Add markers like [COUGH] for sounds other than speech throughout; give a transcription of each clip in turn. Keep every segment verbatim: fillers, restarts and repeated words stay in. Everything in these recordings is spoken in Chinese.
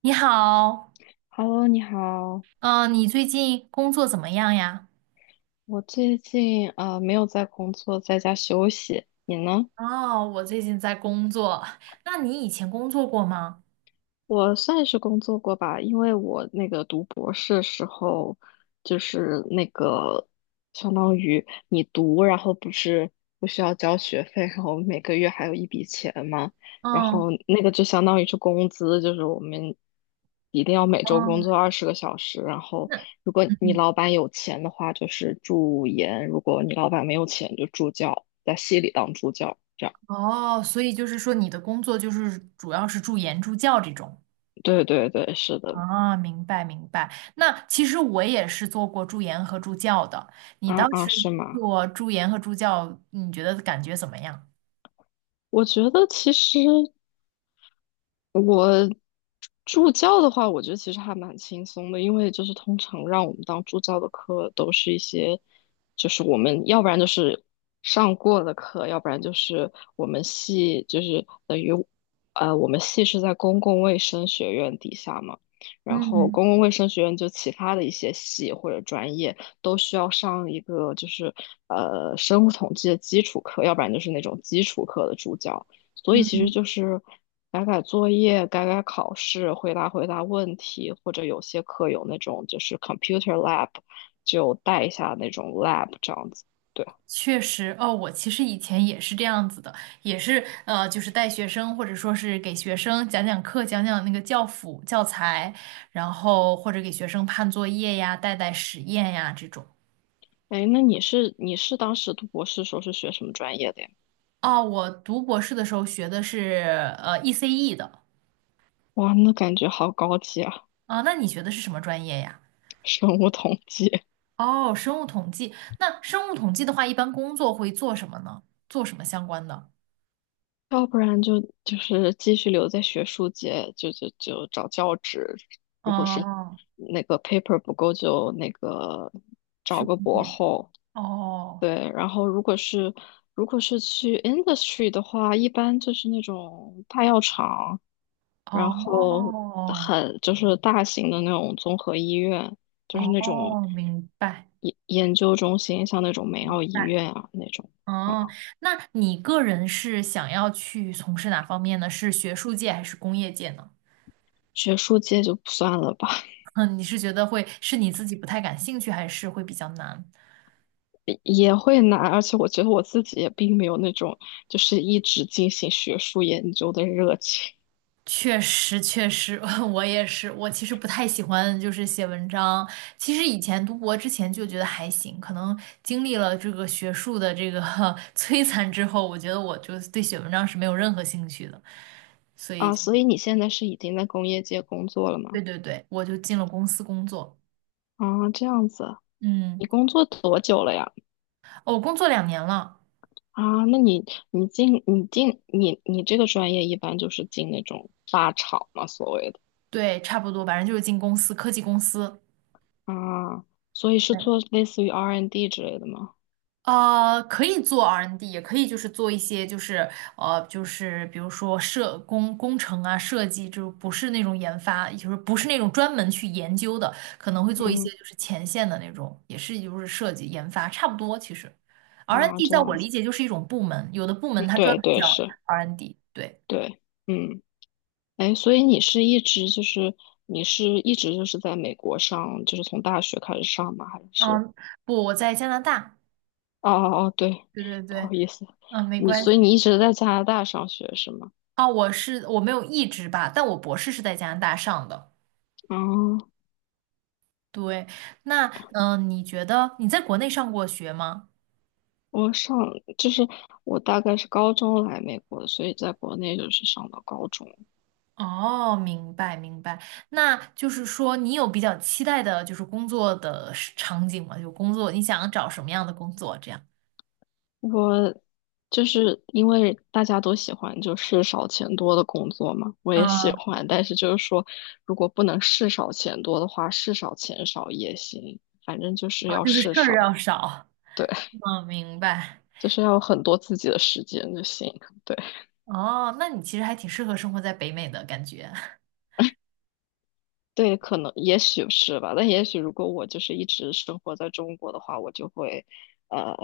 你好，Hello，你好，嗯、你最近工作怎么样呀？我最近呃没有在工作，在家休息。你呢？哦，我最近在工作。那你以前工作过吗？我算是工作过吧，因为我那个读博士时候，就是那个相当于你读，然后不是不需要交学费，然后每个月还有一笔钱嘛，然嗯，后那个就相当于是工资，就是我们一定要每周工嗯，作二十个小时，然后那如果你嗯，老板有钱的话，就是助研；如果你老板没有钱，就助教，在系里当助教，这样。哦，所以就是说你的工作就是主要是助研助教这种。对对对，是的，啊，明白明白。那其实我也是做过助研和助教的。你啊当啊，时是吗？做助研和助教，你觉得感觉怎么样？我觉得其实我助教的话，我觉得其实还蛮轻松的，因为就是通常让我们当助教的课都是一些，就是我们要不然就是上过的课，要不然就是我们系就是等于，呃，我们系是在公共卫生学院底下嘛，然后嗯公共卫生学院就其他的一些系或者专业都需要上一个就是呃生物统计的基础课，要不然就是那种基础课的助教。所以其实嗯。就是改改作业、改改考试、回答回答问题，或者有些课有那种就是 computer lab，就带一下那种 lab 这样子。对，确实，哦，我其实以前也是这样子的，也是呃，就是带学生或者说是给学生讲讲课，讲讲那个教辅教材，然后或者给学生判作业呀、带带实验呀这种。哎，那你是你是当时读博士时候是学什么专业的呀？哦，我读博士的时候学的是呃 E C E 的。哇，那感觉好高级啊，啊，那你学的是什么专业呀？[LAUGHS] 生物统计。哦，生物统计。那生物统计的话，一般工作会做什么呢？做什么相关的？要不然就就是继续留在学术界，就就就找教职。如果是哦，那个 paper 不够，就那个去找估个博计后。哦对，然后如果是如果是去 industry 的话，一般就是那种大药厂，然后哦。很就是大型的那种综合医院，就是那种哦，明白。研研究中心，像那种梅奥医白院啊那种哦，啊，那你个人是想要去从事哪方面呢？是学术界还是工业界呢？学术界就不算了吧，[LAUGHS] 嗯，你是觉得会是你自己不太感兴趣，还是会比较难？[LAUGHS] 也也会难，而且我觉得我自己也并没有那种就是一直进行学术研究的热情确实，确实，[LAUGHS] 我也是。我其实不太喜欢就是写文章。其实以前读博之前就觉得还行，可能经历了这个学术的这个 [LAUGHS] 摧残之后，我觉得我就对写文章是没有任何兴趣的。所以啊，就。所以你现在是已经在工业界工作了吗？对对对，我就进了公司工作。啊，这样子。嗯，你工作多久了呀？我工作两年了，啊，那你你进你进你你这个专业一般就是进那种大厂嘛，所谓的对，差不多，反正就是进公司，科技公司。啊，所以是对，做类似于 R 和 D n 之类的吗？呃，可以做 R and D，N 也可以就是做一些就是呃就是比如说设工工程啊设计，就是不是那种研发，就是不是那种专门去研究的，可能会做一些嗯就是前线的那种，也是就是设计研发差不多。其实 啊，R and D N 这在我样子，理解就是一种部门，有的部嗯门它专对门对叫 是，R and D N。对，对，嗯，哎，所以你是一直就是你是一直就是在美国上，就是从大学开始上吗？还是嗯，不，我在加拿大，哦哦哦，对，对对不对，好意思，嗯，没你关所以系。你一直在加拿大上学是吗？啊，我是我没有一直吧，但我博士是在加拿大上的。哦，对，那嗯、呃你觉得你在国内上过学吗？我上就是我大概是高中来美国的，所以在国内就是上到高中。哦，明白明白。那就是说，你有比较期待的，就是工作的是场景吗？就工作，你想找什么样的工作？这样，我就是因为大家都喜欢就是少钱多的工作嘛，我嗯，也喜啊，欢，但是就是说，如果不能事少钱多的话，事少钱少也行，反正就是要就是事事儿少，要少。对，[LAUGHS] 嗯，明白。就是要有很多自己的时间就行，对。哦，那你其实还挺适合生活在北美的感觉，对，可能也许是吧，但也许如果我就是一直生活在中国的话，我就会，呃，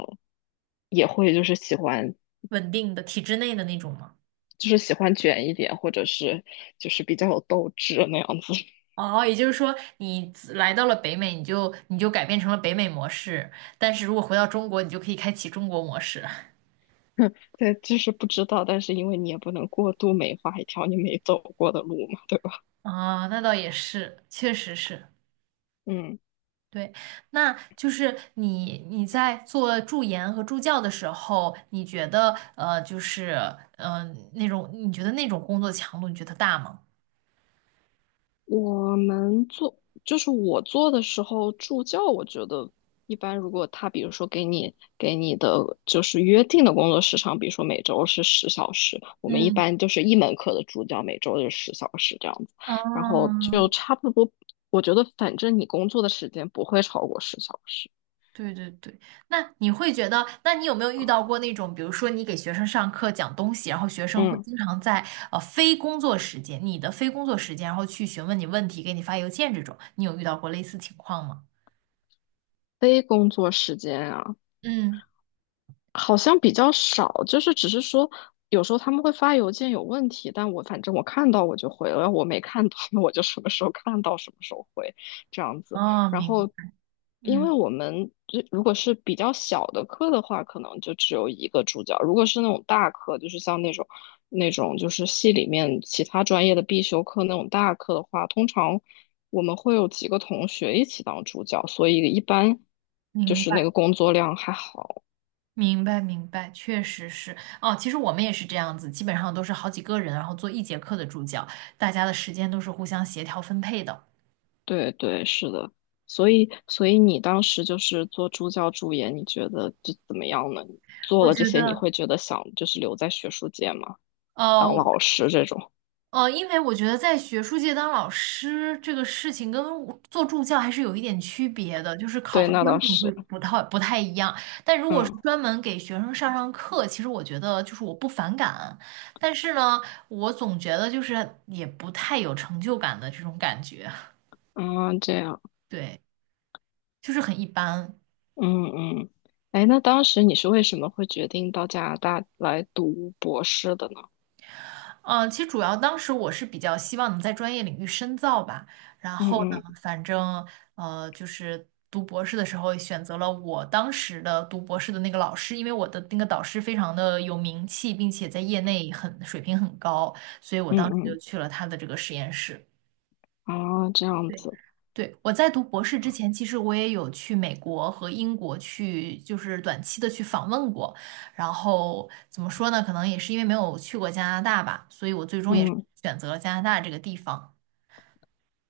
也会就是喜欢 [LAUGHS] 稳定的体制内的那种吗？就是喜欢卷一点，或者是就是比较有斗志那样子。哦，也就是说，你自来到了北美，你就你就改变成了北美模式，但是如果回到中国，你就可以开启中国模式。[LAUGHS] 对，就是不知道，但是因为你也不能过度美化一条你没走过的路嘛，对吧？啊，那倒也是，确实是，嗯，对。那就是你你在做助研和助教的时候，你觉得呃，就是嗯、呃那种你觉得那种工作强度，你觉得大吗？我们做就是我做的时候助教，我觉得一般，如果他比如说给你给你的就是约定的工作时长，比如说每周是十小时，我们一嗯。般就是一门课的助教每周就是十小时这样子，然后就嗯差不多。我觉得反正你工作的时间不会超过十小时。对对对，那你会觉得，那你有没有遇到过那种，比如说你给学生上课讲东西，然后学生会嗯，经常在呃非工作时间，你的非工作时间，然后去询问你问题，给你发邮件这种，你有遇到过类似情况吗？非工作时间啊，嗯，好像比较少，就是只是说有时候他们会发邮件有问题，但我反正我看到我就回了，我没看到那我就什么时候看到什么时候回这样子。哦，然明，后，因为嗯，我们这如果是比较小的课的话，可能就只有一个助教；如果是那种大课，就是像那种那种就是系里面其他专业的必修课那种大课的话，通常我们会有几个同学一起当助教，所以一般就明是那个白，工作量还好。明白，明白，确实是。哦，其实我们也是这样子，基本上都是好几个人，然后做一节课的助教，大家的时间都是互相协调分配的。对对，是的，所以所以你当时就是做助教助研，你觉得就怎么样呢？做我了这觉些，你得，会觉得想就是留在学术界吗？当呃，老师这种？呃，因为我觉得在学术界当老师这个事情跟做助教还是有一点区别的，就是考对，核那标倒准会是，不太不太一样。但如果是嗯专门给学生上上课，其实我觉得就是我不反感，但是呢，我总觉得就是也不太有成就感的这种感觉，嗯，这样，对，就是很一般。嗯嗯，哎，那当时你是为什么会决定到加拿大来读博士的呢？嗯，呃其实主要当时我是比较希望能在专业领域深造吧，然嗯后呢，嗯反正呃，就是读博士的时候选择了我当时的读博士的那个老师，因为我的那个导师非常的有名气，并且在业内很水平很高，所以我当时就嗯去了他的这个实验室。嗯，啊，这样对，子，对，我在读博士之前，其实我也有去美国和英国去，就是短期的去访问过。然后怎么说呢？可能也是因为没有去过加拿大吧，所以我最终也是嗯。选择了加拿大这个地方。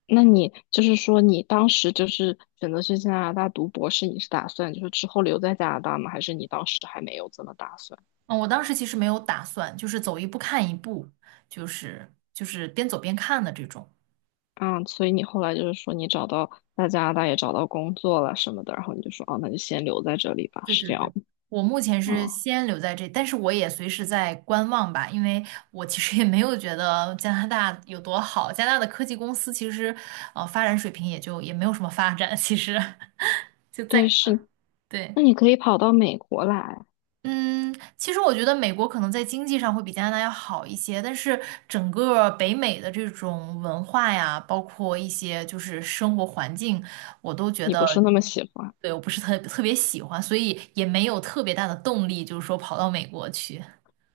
那你就是说，你当时就是选择去加拿大读博士，你是打算就是之后留在加拿大吗？还是你当时还没有这么打算？嗯，我当时其实没有打算，就是走一步看一步，就是就是边走边看的这种。啊，所以你后来就是说你找到在加拿大也找到工作了什么的，然后你就说哦，那就先留在这里吧，对是对这对，样我目前吗？是哦，先留在这，但是我也随时在观望吧，因为我其实也没有觉得加拿大有多好，加拿大的科技公司其实，呃，发展水平也就也没有什么发展，其实 [LAUGHS] 就对，在是。那对。你可以跑到美国来，嗯，其实我觉得美国可能在经济上会比加拿大要好一些，但是整个北美的这种文化呀，包括一些就是生活环境，我都觉你得，不是那么喜欢对，我不是特特别喜欢，所以也没有特别大的动力，就是说跑到美国去。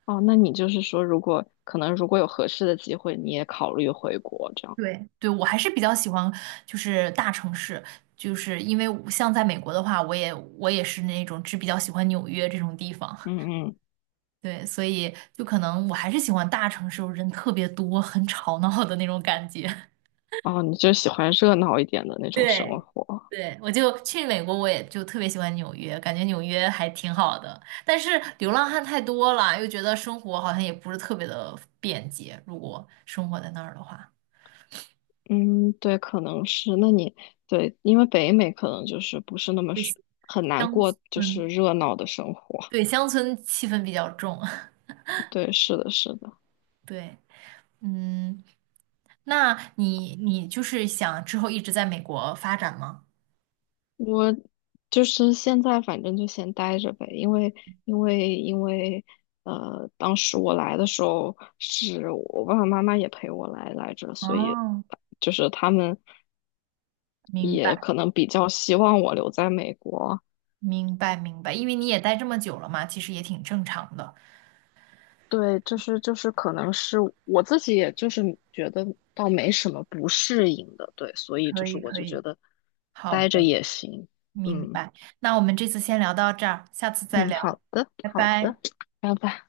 哦？那你就是说，如果可能，如果有合适的机会，你也考虑回国这样。对，对，我还是比较喜欢就是大城市，就是因为我像在美国的话，我也我也是那种只比较喜欢纽约这种地方。嗯嗯，对，所以就可能我还是喜欢大城市，人特别多，很吵闹的那种感觉。[LAUGHS] 哦，你就喜欢热闹一点的那种生对，活。对，我就去美国，我也就特别喜欢纽约，感觉纽约还挺好的。但是流浪汉太多了，又觉得生活好像也不是特别的便捷。如果生活在那儿的话，嗯，对，可能是。那你对，因为北美可能就是不是那么对是很难乡过，就是村，热闹的生活。对，乡村气氛比较重。[LAUGHS] [LAUGHS] 对，是的，是的。对，嗯，那你你就是想之后一直在美国发展吗？我就是现在反正就先待着呗，因为因为因为呃，当时我来的时候是我爸爸妈妈也陪我来来着，所以哦，就是他们明也白。可能比较希望我留在美国。明白明白，因为你也待这么久了嘛，其实也挺正常的。对，就是就是可能是我自己，也就是觉得倒没什么不适应的，对，所以可就是以我可就觉以，得好待着的，也行，明嗯白。那我们这次先聊到这儿，下次再嗯，聊，好的拜好拜。的，拜拜。